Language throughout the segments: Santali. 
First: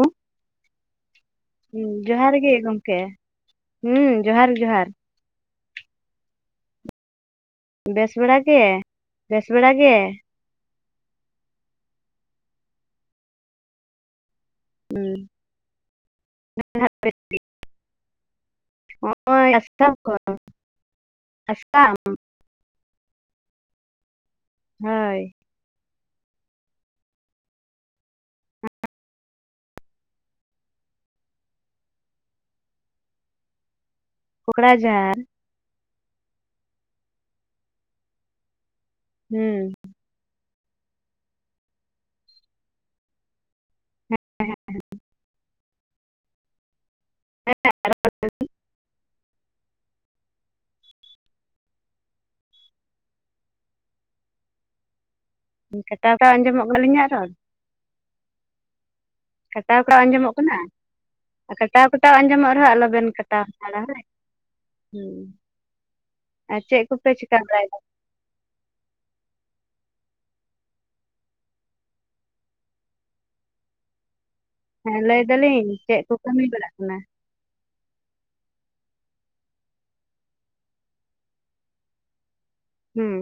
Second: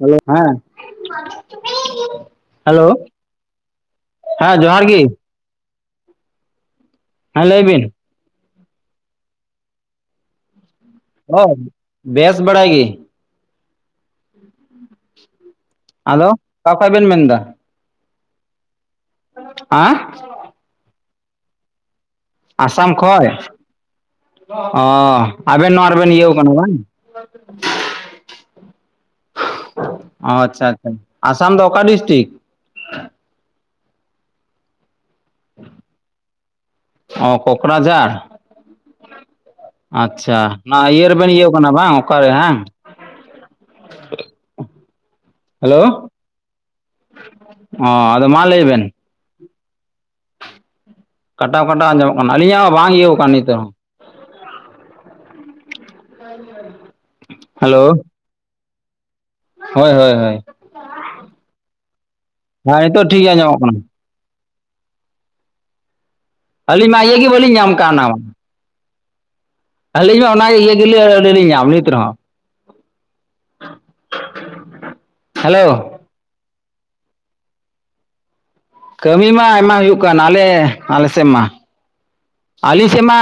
ᱦᱮᱞᱳ, ᱦᱮᱸ ᱦᱩᱸ ᱡᱚᱦᱟᱨ ᱜᱮ ᱦᱮᱞᱳ ᱜᱚᱢᱠᱮ ᱦᱮᱸ ᱡᱚᱦᱟᱨ ᱜᱤ ᱦᱮᱸ ᱞᱟᱹᱭ ᱵᱤᱱ ᱵᱮᱥ ᱵᱮᱲᱟ ᱜᱮ ᱵᱮᱥ ᱵᱮᱲᱟ ᱜᱮ ᱦᱳᱭ ᱵᱮᱥ ᱵᱟᱲᱟ ᱜᱤ ᱦᱩᱸ ᱟᱫᱚ ᱚᱠᱟ ᱠᱷᱚᱡ ᱵᱮᱱ ᱢᱮᱱᱫᱟ? ᱱᱚᱜᱼᱚᱭ ᱟᱥᱴᱷᱟᱢ ᱦᱮᱸ ᱠᱷᱚᱱ ᱟᱥᱟᱢ ᱟᱥᱟᱢ ᱠᱷᱚᱡ ᱚ ᱦᱳᱭ ᱟᱵᱮᱱ ᱱᱚᱣᱟ ᱨᱮᱵᱮᱱ ᱤᱭᱟᱹᱣ ᱠᱟᱱᱟ ᱵᱟᱝ ᱟᱪᱪᱷᱟ ᱟᱪᱪᱷᱟ ᱟᱥᱟᱢ ᱫᱚ ᱚᱠᱟ ᱰᱤᱥᱴᱤᱠ ᱯᱚᱠᱲᱟ ᱡᱷᱟᱨ ᱚ ᱠᱚᱠᱨᱟᱡᱟᱨ ᱦᱩᱸ ᱟᱪᱪᱷᱟ ᱱᱚᱣᱟ ᱤᱭᱟᱹ ᱨᱮᱵᱮᱱ ᱤᱭᱟᱹᱣ ᱠᱟᱱᱟ ᱵᱟᱝ ᱚᱠᱟᱨᱮ ᱵᱟᱝ ᱦᱮᱞᱳ ᱚ ᱟᱫᱚ ᱢᱟ ᱞᱟᱹᱭ ᱵᱮᱱ ᱠᱟᱴᱟᱣ ᱠᱟᱴᱟᱣ ᱟᱸᱡᱚᱢᱚᱜ ᱠᱟᱱᱟ ᱟᱹᱞᱤᱧᱟᱜ ᱦᱚᱸ ᱵᱟᱝ ᱤᱭᱟᱹ ᱠᱟᱱᱟ ᱱᱤᱛ ᱦᱚᱸ ᱠᱟᱴᱟᱣ ᱠᱟᱴᱟᱣ ᱟᱸᱡᱚᱢᱚᱜ ᱠᱟᱱᱟ ᱟᱹᱞᱤᱧᱟᱜ ᱨᱚᱲ ᱦᱮᱞᱳ ᱠᱟᱴᱟᱣ ᱦᱳᱭ ᱠᱟᱴᱟᱣ ᱦᱳᱭ ᱟᱸᱡᱚᱢᱚᱜ ᱦᱳᱭ ᱠᱟᱱᱟ ᱟᱨ ᱠᱟᱴᱟᱣ ᱠᱟᱴᱟᱣ ᱟᱸᱡᱚᱢᱚᱜ ᱨᱮᱦᱚᱸ ᱦᱮᱸ ᱱᱤᱛᱚᱜ ᱟᱞᱚᱵᱮᱱ ᱴᱷᱤᱠ ᱜᱮ ᱠᱟᱴᱟᱣ ᱟᱸᱡᱚᱢᱚᱜ ᱠᱟᱱᱟ ᱦᱟᱛᱟᱲᱟ ᱦᱳᱭ ᱦᱤᱸ ᱟᱨ ᱪᱮᱫ ᱟᱹᱞᱤᱧ ᱢᱟ ᱠᱚᱯᱮ ᱤᱭᱟᱹ ᱜᱮ ᱪᱮᱠᱟ ᱵᱟᱹᱞᱤᱧ ᱧᱟᱢ ᱵᱟᱲᱟᱭᱫᱟ? ᱠᱟᱜ ᱚᱱᱟ ᱢᱟ ᱟᱹᱞᱤᱧ ᱢᱟ ᱚᱱᱟ ᱤᱭᱟᱹ ᱜᱮᱞᱤ ᱟᱹ ᱞᱤᱧ ᱧᱟᱢ ᱱᱤᱛ ᱨᱮᱦᱚᱸ ᱦᱮᱸ ᱞᱟᱹᱭ ᱦᱮᱞᱳ ᱫᱟᱞᱤᱧ ᱪᱮᱫ ᱠᱚ ᱠᱟᱹᱢᱤ ᱵᱟᱲᱟᱜ ᱠᱟᱱᱟ ᱠᱟᱹᱢᱤ ᱢᱟ ᱟᱭᱢᱟ ᱦᱩᱭᱩᱜ ᱠᱟᱱ ᱟᱞᱮ ᱟᱞᱮ ᱥᱮᱫ ᱢᱟ ᱟᱹᱞᱤᱧ ᱥᱮᱫ ᱦᱩᱸ ᱢᱟ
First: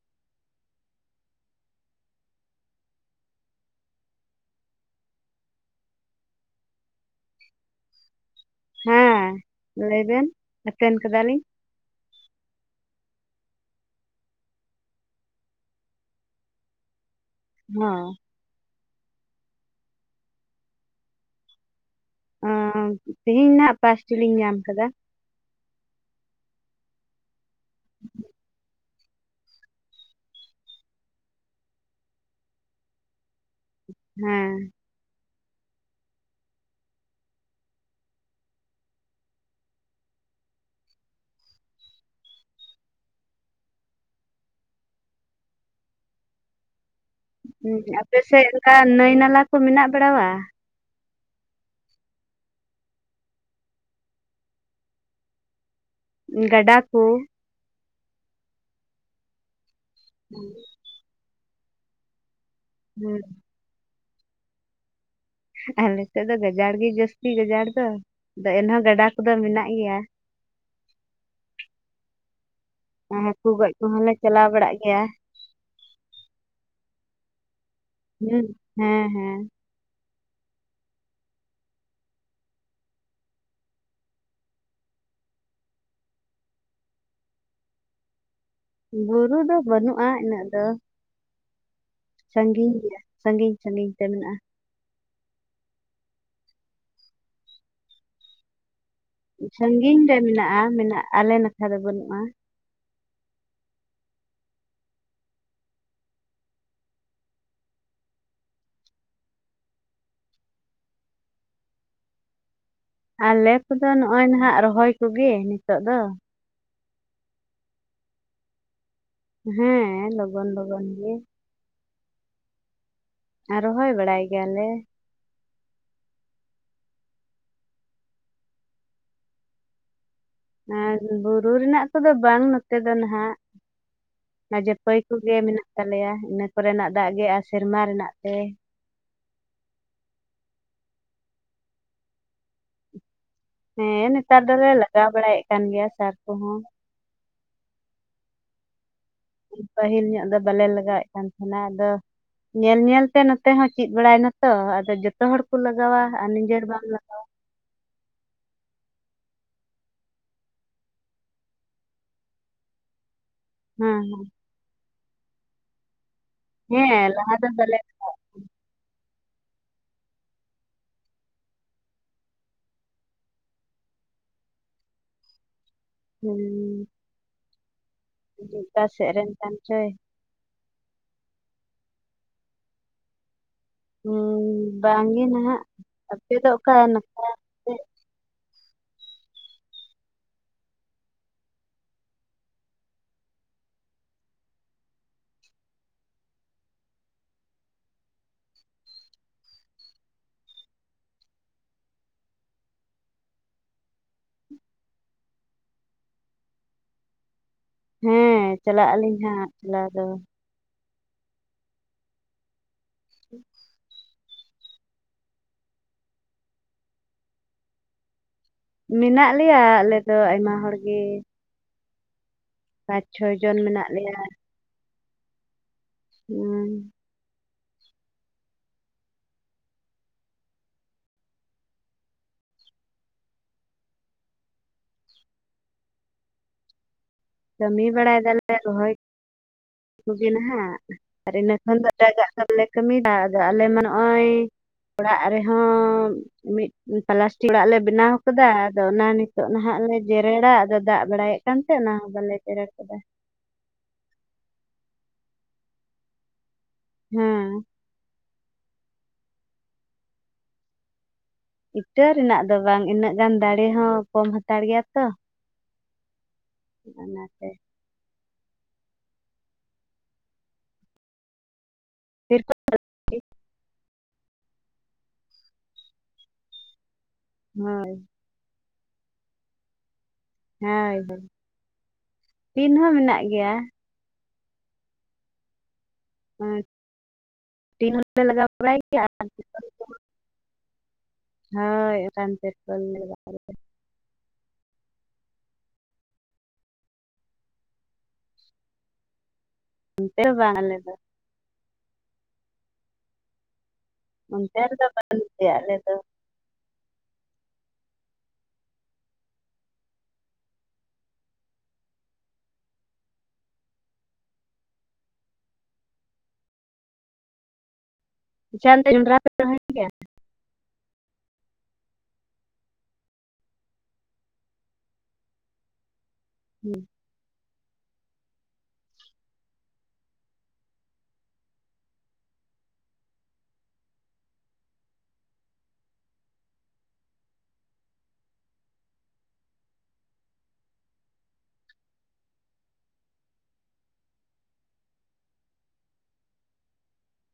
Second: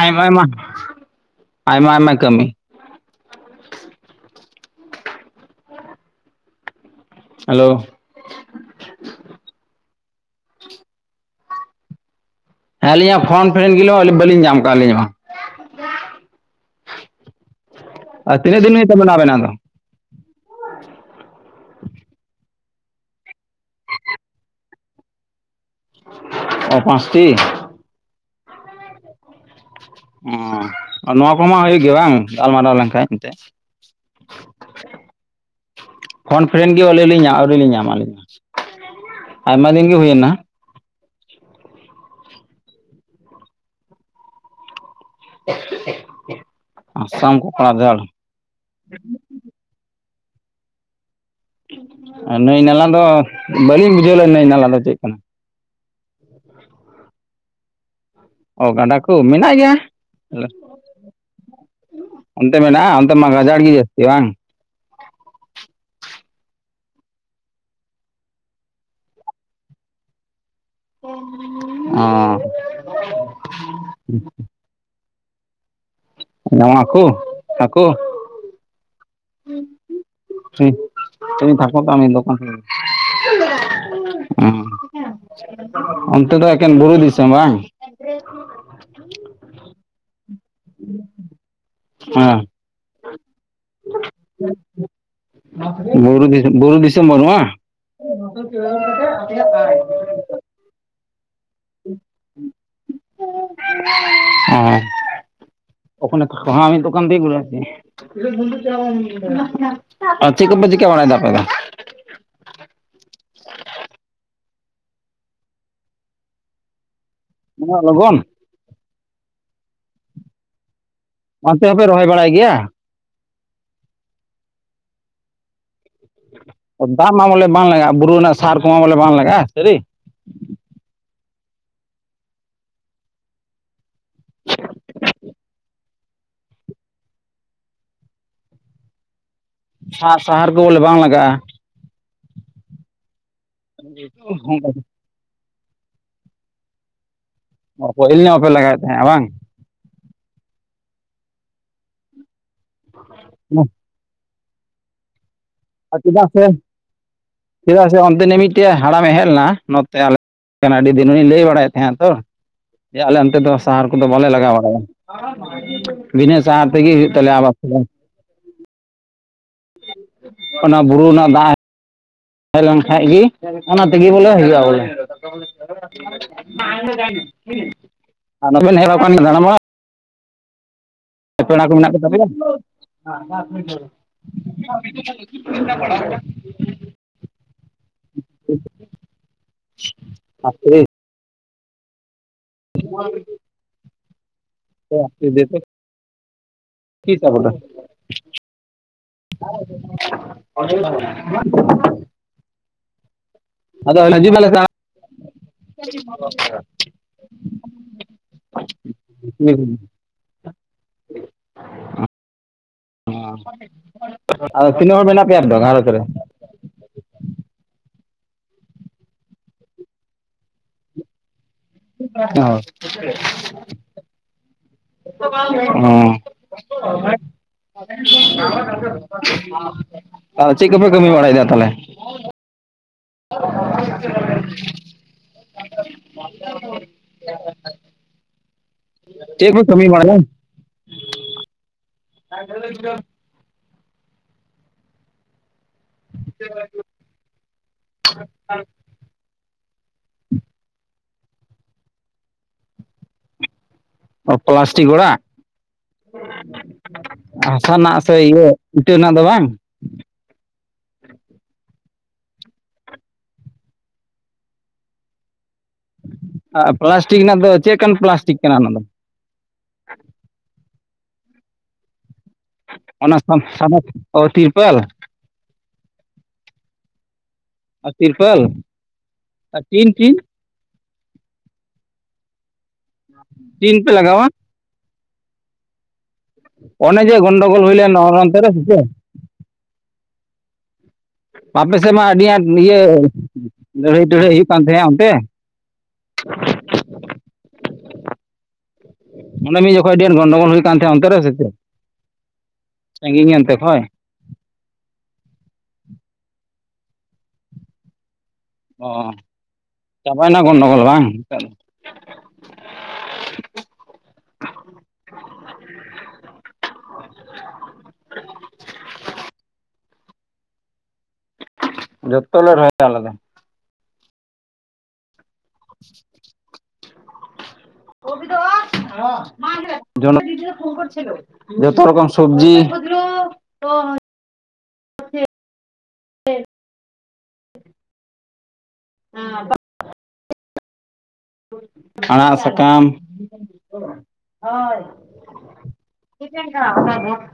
ᱟᱭᱢᱟ ᱟᱭᱢᱟ ᱟᱭᱢᱟ ᱟᱭᱢᱟ ᱠᱟᱹᱢᱤ ᱦᱮᱞᱳ ᱦᱮᱸ ᱞᱟᱹᱭᱵᱤᱱ ᱟᱛᱮᱱ ᱠᱟᱫᱟᱞᱤᱧ ᱦᱮᱸ ᱟᱹᱞᱤᱧᱟᱜ ᱯᱷᱚᱱ ᱯᱨᱮᱱᱰ ᱜᱮ ᱤᱞᱚ ᱵᱟ. ᱞᱤᱧ ᱧᱟᱢ ᱠᱟᱜᱼᱟᱞᱤᱧ ᱢᱟ ᱦᱟᱸ ᱟᱨ ᱛᱤᱱᱟᱹᱜ ᱫᱤᱱ ᱠᱷᱚᱱ ᱢᱮᱱᱟᱜ ᱵᱮᱱᱟ ᱟᱫᱚ ᱚᱸ ᱛᱮᱦᱮᱧ ᱱᱷᱟᱜ ᱯᱟᱸᱥᱴᱤ ᱞᱤᱧ ᱧᱟᱢ ᱠᱟᱫᱟ ᱚ ᱯᱟᱸᱥᱴᱤ [unintelligible] ᱚᱸ ᱱᱚᱣᱟ ᱠᱚᱢᱟ ᱦᱩᱭᱩᱜ ᱜᱮᱭᱟ ᱵᱟᱝ ᱜᱟᱞᱢᱟᱨᱟᱣ ᱞᱮᱱᱠᱷᱟᱡ ᱮᱱᱛᱮᱫ ᱦᱮᱸ ᱯᱷᱳᱱ ᱯᱷᱮᱨᱮᱱᱰ ᱜᱮ ᱟᱹᱞᱤᱧ ᱞᱤᱧ ᱟᱹᱣᱨᱤ ᱞᱤᱧ ᱧᱟᱢ ᱟᱹᱞᱤᱧ ᱢᱟ ᱟᱭᱢᱟ ᱫᱤᱱ ᱜᱮ ᱦᱩᱭᱮᱱᱟ [unintelligible] ᱟᱥᱟᱢ ᱠᱚᱠᱲᱟ ᱦᱩᱸ ᱫᱷᱟᱲ ᱟᱯᱮᱥᱮᱫ ᱚᱝᱠᱟ ᱱᱟᱹᱭ ᱱᱟᱞᱟ ᱠᱚ ᱢᱮᱱᱟᱜ ᱵᱟᱲᱟᱣᱟ? ᱟᱨ ᱱᱟᱹᱭ ᱱᱟᱞᱟ ᱫᱚ ᱵᱟᱹᱞᱤᱧ ᱵᱩᱡᱷᱟᱹᱣ ᱞᱮᱜᱼᱟ ᱱᱟᱹᱭ ᱱᱟᱞᱟ ᱫᱚ ᱪᱮᱫ ᱠᱟᱱᱟ ᱜᱟᱰᱟ ᱠᱳ ᱚ ᱜᱟᱰᱟ ᱠᱚ ᱢᱮᱱᱟᱜ ᱜᱮᱭᱟ ᱚᱱᱛᱮ ᱢᱮᱱᱟ ᱟᱛᱮ ᱦᱮᱸ ᱢᱟ ᱜᱟᱡᱟᱲ ᱜᱮ ᱡᱟᱥᱛᱤ ᱵᱟᱝ ᱟᱨ ᱱᱤᱛᱚᱜ ᱫᱚ ᱜᱟᱡᱟᱲ ᱜᱮ ᱡᱟᱹᱥᱛᱤ ᱜᱟᱡᱟᱲ ᱫᱚ ᱟᱫᱚ ᱮᱱᱦᱚᱸ ᱜᱟᱰᱟ ᱠᱚᱫᱚ ᱢᱮᱱᱟᱜ ᱜᱮᱭᱟ ᱚ ᱟᱨ ᱦᱟᱹᱠᱩ ᱜᱚᱡ ᱠᱚᱦᱚᱸᱞᱮ ᱪᱟᱞᱟᱣ ᱵᱟᱲᱟᱜ ᱜᱮᱭᱟ ᱱᱚᱣᱟᱠᱩ ᱦᱟᱠᱩ ᱦᱩᱸ ᱦᱮᱸ ᱦᱮᱸ [unintelligible] ᱚᱱᱛᱮ ᱫᱚ ᱮᱠᱮᱱ ᱵᱩᱨᱩ ᱫᱤᱥᱚᱢ ᱵᱟᱝ [inaudible] ᱵᱩᱨᱩ ᱫᱚ ᱵᱟᱹᱱᱩᱜᱼᱟ ᱤᱱᱟᱹᱜ ᱫᱚ [unintelligible] ᱦᱮᱸ ᱥᱟᱺᱜᱤᱧ ᱜᱮ ᱥᱟᱺᱜᱤᱧ ᱥᱟᱺᱜᱤᱧ ᱛᱮ ᱢᱮᱱᱟᱜᱼᱟ ᱵᱩᱨᱩ ᱵᱩᱨᱩ ᱫᱤᱥᱟᱹᱢ ᱵᱟᱱᱩᱜ ᱟ [inaudible] ᱥᱟᱺᱜᱤᱧ ᱨᱮ ᱢᱮᱱᱟᱜᱼᱟ ᱢᱮᱱᱟᱜ ᱟᱞᱮ ᱱᱟᱠᱷᱟ ᱫᱚ ᱵᱟᱹᱱᱩᱜᱼᱟ [unintelligible] [unintelligible] [inaudible] ᱟᱨ ᱪᱮᱜ ᱠᱚᱯᱮ ᱪᱤᱠᱟᱹ, ᱵᱟᱲᱟ ᱭᱮᱫᱟ ᱟᱯᱮ ᱫᱚ? ᱟᱞᱮ ᱠᱚᱫᱚ ᱱᱚᱜᱼᱭ ᱱᱟᱟᱜ ᱨᱚᱦᱚᱭ ᱠᱚᱜᱮ ᱱᱤᱛᱚᱜ ᱫᱚ ᱩᱱᱟᱹᱜ ᱞᱚᱜᱚᱱ ᱦᱮᱸ ᱞᱚᱜᱚᱱ ᱞᱚᱜᱚᱱ ᱜᱮ ᱚᱱᱛᱮ ᱦᱚᱸᱯᱮ ᱨᱚᱦᱚᱭ ᱵᱟᱲᱟᱭ ᱜᱮᱭᱟ ᱟᱨ ᱨᱚᱦᱚᱭ ᱵᱟᱲᱟᱭ ᱜᱮᱭᱟᱞᱮ ᱫᱟᱜ ᱢᱟ ᱵᱚᱞᱮ ᱵᱟᱝ ᱞᱟᱜᱟᱜᱼᱟ ᱵᱩᱨᱩ ᱨᱮᱱᱟᱜ ᱥᱟᱨ ᱠᱚᱢᱟ ᱵᱚᱞᱮ ᱵᱟᱝ ᱞᱟᱜᱟᱜᱼᱟ ᱥᱟᱹᱨᱤ ᱟᱨ ᱵᱩᱨᱩ ᱨᱮᱱᱟᱜ ᱠᱚᱫᱚ ᱵᱟᱝ ᱱᱚᱛᱮ ᱫᱚ ᱱᱟᱦᱟᱜ ᱱᱟᱡᱮ ᱯᱟᱹᱭ ᱠᱚᱜᱮ ᱢᱮᱱᱟᱜ ᱛᱟᱞᱮᱭᱟ ᱤᱱᱟᱹ ᱠᱚᱨᱮᱱᱟᱜ ᱫᱟᱜ ᱜᱮ ᱟᱨ ᱥᱮᱨᱢᱟ ᱨᱮᱱᱟᱜ ᱛᱮ ᱟᱨ ᱥᱟᱦᱟᱨ ᱠᱚ ᱵᱚᱞᱮ ᱵᱟᱝ ᱞᱟᱜᱟᱜᱼᱟ ᱦᱮᱸ ᱱᱮᱛᱟᱨ ᱫᱚᱞᱮ ᱞᱟᱜᱟᱣ ᱵᱟᱲᱟᱭᱮᱫ ᱠᱟᱱ ᱜᱮᱭᱟ ᱥᱟᱨ ᱠᱚᱦᱚᱸ ᱚᱠᱚᱭᱤᱞ ᱧᱚᱜ ᱵᱟᱯᱮ ᱞᱟᱜᱟᱣᱮᱫ ᱛᱟᱦᱮᱸᱱᱟ ᱵᱟᱝ ᱯᱟᱹᱦᱤᱞ ᱧᱚᱜ ᱫᱚ ᱵᱟᱞᱮ ᱞᱟᱜᱟᱣᱮᱫ ᱠᱟᱱ ᱛᱟᱦᱮᱱᱟ ᱟᱫᱚ ᱧᱮᱞ ᱧᱮᱞ ᱛᱮ ᱱᱚᱛᱮ ᱦᱚᱸ ᱪᱮ ᱵᱟᱲᱟᱭᱱᱟᱛᱚ ᱟᱫᱚ ᱡᱚᱛᱚ ᱦᱚᱲ ᱠᱚ ᱞᱟᱜᱟᱣᱟ ᱪᱮᱫᱟᱜ ᱟᱨ ᱥᱮ ᱱᱤᱡᱮᱨ ᱵᱟᱢ ᱞᱟᱜᱟᱣᱟ ᱪᱮᱫᱟᱜ ᱥᱮ ᱚᱱᱛᱮ ᱱᱤ ᱢᱤᱫᱴᱮᱡ ᱦᱟᱲᱟᱢᱮ ᱦᱮᱡ ᱞᱮᱱᱟ ᱱᱚᱛᱮ ᱟᱞᱮ ᱟᱹᱰᱤ ᱫᱤᱱ ᱦᱩᱧ ᱞᱟᱹᱭ ᱵᱟᱲᱟᱭᱮᱫ ᱛᱟᱦᱮᱸᱱᱟ ᱛᱚ ᱡᱮ ᱟᱞᱮ ᱚᱱᱛᱮ ᱫᱚ ᱥᱟᱦᱟᱨ ᱦᱮᱸ ᱠᱚᱫᱚ ᱵᱟᱞᱮ ᱞᱟᱜᱟᱣ ᱵᱟᱲᱟᱭᱟ ᱵᱤᱱᱟᱹ ᱥᱟᱦᱟᱨ ᱦᱮᱸ ᱛᱮᱜᱮ ᱦᱮᱸ ᱦᱩᱭᱩᱜ ᱛᱟᱞᱮᱭᱟ ᱞᱟᱦᱟ ᱫᱚ ᱟᱵ ᱵᱟᱞᱮ ᱚᱱᱟ ᱵᱩᱨᱩ ᱨᱮᱱᱟᱜ ᱫᱟᱜ ᱦᱮᱡ ᱞᱮᱱ ᱠᱷᱟᱡ ᱜᱮ ᱚᱱᱟ ᱛᱮᱜᱮ ᱵᱚᱞᱮ ᱦᱤᱡᱩᱜᱼᱟ ᱵᱚᱞᱮ ᱦᱩᱸ, ᱚᱠᱟ ᱥᱮᱫ ᱨᱮᱱ ᱠᱟᱱ [inaudible] ᱪᱚᱭ ᱯᱮᱲᱟ ᱠᱚ ᱢᱮᱱᱟᱜ ᱠᱚᱛᱟ ᱯᱮᱭᱟ ᱦᱳᱭ ᱵᱟᱝᱜᱮ ᱱᱟᱦᱟᱜ ᱟᱯᱮ ᱫᱚ ᱚᱠᱟ ᱱᱟᱠᱟᱭ [unintelligible] [unintelligible] ᱮ ᱫᱮᱠᱳ [unintelligible] ᱠᱟᱹᱭ ᱛᱟᱵᱚᱱᱟ ᱾ [unintelligible] [unintelligible] ᱦᱮᱸ ᱪᱟᱞᱟᱜ ᱟᱹᱞᱤᱧ ᱦᱟᱸᱜ ᱪᱟᱞᱟᱣ ᱫᱚ [inaudible] ᱟᱫᱚ ᱛᱤᱱᱟᱹᱜ ᱦᱚᱲ ᱢᱮᱱᱟᱜ ᱯᱮᱭᱟ ᱟᱫᱚ ᱜᱷᱟᱨᱚᱸᱡᱽ ᱨᱮ ᱢᱮᱱᱟᱜ ᱞᱮᱭᱟ ᱟᱞᱮ ᱫᱚ ᱟᱭᱢᱟ ᱦᱚᱲ ᱜᱮ ᱚ [unintelligible] ᱾ ᱯᱟᱸᱪ ᱪᱷᱚᱭ ᱡᱚᱱ ᱢᱮᱱᱟᱜ ᱞᱮᱭᱟ ᱦᱮ ᱦᱩᱸ, [inaudible] ᱟᱨ ᱪᱮᱫ ᱠᱚᱯᱮ ᱠᱟᱹᱢᱤ ᱵᱟᱲᱟᱭᱮᱫᱟ ᱛᱟᱞᱦᱮ ᱠᱟᱹᱢᱤ ᱵᱟᱲᱟᱭ ᱫᱟᱞᱮ ᱨᱚᱦᱚᱭ ᱪᱮᱫ ᱯᱮ ᱠᱟᱹᱢᱤ ᱵᱟᱲᱟᱭᱟ ᱠᱩᱜᱤ ᱱᱟᱦᱸᱜ ᱟᱨ ᱤᱱᱟᱹ ᱠᱷᱚᱱ ᱫᱚ ᱮᱴᱟᱜᱟᱜ ᱠᱚᱞᱮ ᱠᱟᱹᱢᱟ ᱟᱫᱚ ᱟᱞᱮ ᱢᱟ ᱱᱚᱜᱼᱚᱭ ᱚᱲᱟᱜ ᱨᱮᱦᱚᱸ ᱢᱤᱫ ᱯᱞᱟᱥᱴᱤᱠ ᱚᱲᱟᱜ ᱞᱮ ᱵᱮᱱᱟᱣ ᱠᱟᱫᱟ ᱟᱨ ᱫᱚ ᱚᱱᱟ ᱱᱤᱛᱚᱜ ᱱᱟᱦᱟᱜ ᱞᱮ ᱡᱮᱨᱮᱲᱟ ᱟᱫᱚ ᱫᱟᱜ ᱵᱟᱲᱟᱭᱮᱫ ᱠᱟᱱᱛᱮ ᱚᱱᱟ ᱦᱚᱸ ᱵᱟᱞᱮ ᱡᱮᱨᱮᱲ ᱠᱟᱫᱟ ᱯᱞᱟᱥᱴᱤᱠ ᱚᱲᱟᱜ ᱦᱮᱸ ᱦᱟᱥᱟ ᱨᱮᱱᱟᱜ ᱥᱮ ᱤᱭᱟᱹ ᱤᱴᱟᱹ ᱨᱮᱱᱟᱜ ᱫᱚ ᱵᱟᱝ ᱤᱴᱟᱹ ᱨᱮᱱᱟᱜ ᱫᱚ ᱵᱟᱝ ᱤᱱᱟᱹᱜ ᱜᱟᱱ ᱫᱟᱲᱮ ᱦᱚᱸ ᱠᱚᱢ ᱦᱟᱛᱟᱲ ᱜᱮᱭᱟ ᱛᱚ ᱟ ᱯᱞᱟᱥᱴᱤᱠ ᱨᱮᱱᱟᱜ ᱚᱱᱟᱛᱮ ᱫᱚ ᱪᱮᱫ ᱠᱟᱱ ᱯᱞᱟᱥᱴᱤᱠ ᱠᱟᱱᱟ ᱚᱱᱟ ᱫᱚ ᱛᱤᱨᱯᱚᱞ, ᱚᱱᱟ ᱥᱟ [unintelligible] ᱛᱤᱨᱯᱟᱹᱞ ᱟ ᱦᱳᱭ ᱛᱤᱨᱯᱟᱹᱞ ᱟᱨ ᱴᱤᱱ ᱴᱤᱱ ᱦᱮᱸ ᱦᱟᱹᱭ ᱴᱤᱱ ᱦᱚᱸ ᱢᱮᱱᱟᱜ ᱜᱮᱭᱟ ᱴᱤᱱ ᱯᱮ ᱞᱟᱜᱟᱣᱟ ᱚᱱᱮ ᱡᱮ ᱜᱚᱱᱰᱳᱜᱳᱞ ᱦᱩᱭ ᱞᱮᱱ ᱴᱤᱱ ᱚᱱᱟ ᱦᱚᱸᱞᱮ ᱦᱚᱱᱛᱮ ᱞᱟᱜᱟᱣ ᱨᱮ ᱥᱮ ᱵᱟᱲᱟᱭ ᱪᱮᱫ ᱜᱮᱭᱟ ᱟᱨ ᱟᱯᱮ ᱥᱮᱫ ᱢᱟ ᱦᱳᱭ ᱟᱹᱰᱤ ᱨᱟᱱ ᱟᱸᱴ ᱤᱭᱟᱹ ᱛᱮᱨᱯᱚᱞ ᱞᱮ ᱞᱟᱜᱟᱣ ᱞᱮᱫᱟ ᱞᱟᱹᱲᱦᱟᱹᱭ ᱴᱟᱹᱲᱦᱟᱹᱭ ᱦᱩᱭᱩᱜ ᱠᱟᱱ ᱛᱟᱦᱮᱸᱜ-ᱟ ᱚᱱᱛᱮ ᱚᱸᱰᱮ ᱢᱤᱫ ᱡᱚᱠᱷᱚᱡ ᱟᱹᱰᱤ ᱟᱸᱴ ᱱᱚᱛᱮ ᱫᱚ ᱜᱚᱱᱰᱜᱳᱞ ᱵᱟᱝ ᱦᱩᱭ ᱟᱞᱮ ᱠᱟᱱ ᱫᱚ ᱛᱟᱸᱦᱮᱱᱟ ᱚᱱᱛᱮ ᱨᱮ ᱥᱮᱫ ᱥᱟᱺᱜᱤᱧ ᱮᱱᱛᱮ ᱠᱷᱚᱭ ᱚᱱᱛᱮ ᱨᱮᱫᱚ ᱛᱟᱦᱮᱱ ᱜᱮᱭᱟ ᱟᱞᱮ ᱫᱚ ᱚ ᱪᱟᱵᱟᱭᱱᱟ ᱜᱚᱱᱰᱚᱜᱚᱞ ᱵᱟᱝ ᱟᱪᱪᱷᱟ ᱫᱚ ᱡᱚᱸᱰᱨᱟ ᱛᱟᱸᱦᱮᱱ ᱜᱮᱭᱟ [unintelligible] ᱡᱚᱛᱚ ᱞᱮ ᱨᱚᱦᱚᱭᱟ ᱟᱞᱮ ᱫᱚ ᱦᱩᱸ [unintelligible] ᱡᱚᱛᱚ ᱨᱚᱠᱚᱢ ᱥᱚᱵᱡᱤ ᱦᱮᱸ [unintelligible] ᱦ [unintelligible] ᱟᱲᱟᱜ ᱥᱟᱠᱟᱢ [unintelligible]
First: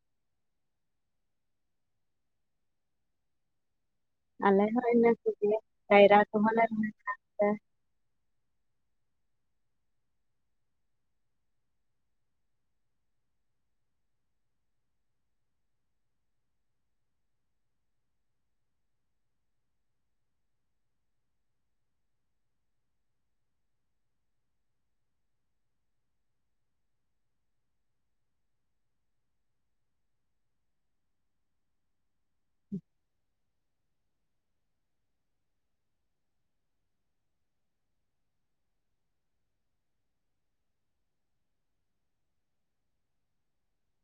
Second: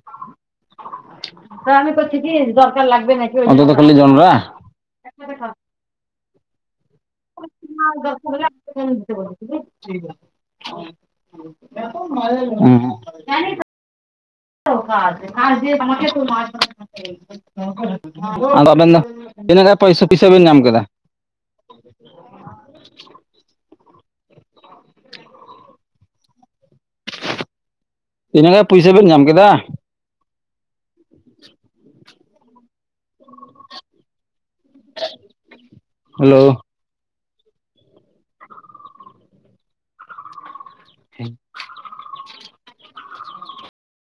ᱛ ᱟᱢᱮ ᱠᱤ‌ᱴᱤᱯᱷᱤᱱ ᱫᱚᱨᱠᱟᱨ ᱞᱟᱜᱽᱱᱮᱱᱟ ᱠᱤ, ᱱᱤᱛᱳᱜ ᱫᱚ ᱠᱷᱟᱞᱤ ᱡᱚᱢ ᱟᱞᱮ ᱦᱚᱸ ᱤᱱᱟᱹ ᱠᱚᱜᱮ ᱠᱟᱭᱨᱟ ᱠᱚᱦᱚᱸᱞᱮ ᱨᱚᱦ [unintelligible] ᱦᱚᱸ [inaudible] [unintelligible] ᱟᱫᱚ ᱟᱵᱮᱱ ᱫᱚ ᱛᱤᱱᱟᱹᱜᱟᱱ ᱯᱚᱭᱥᱟ ᱯᱩᱭᱥᱟᱹ ᱵᱮᱱ ᱧᱟᱢ ᱠᱮᱫᱟ? [inaudible] ᱛᱤᱱᱟᱹᱜ ᱜᱟᱡ ᱯᱩᱭᱥᱟᱹ ᱵᱮᱱ ᱧᱟᱢ ᱠᱮᱫᱟ ᱦᱳᱞᱳ ᱦᱩᱸ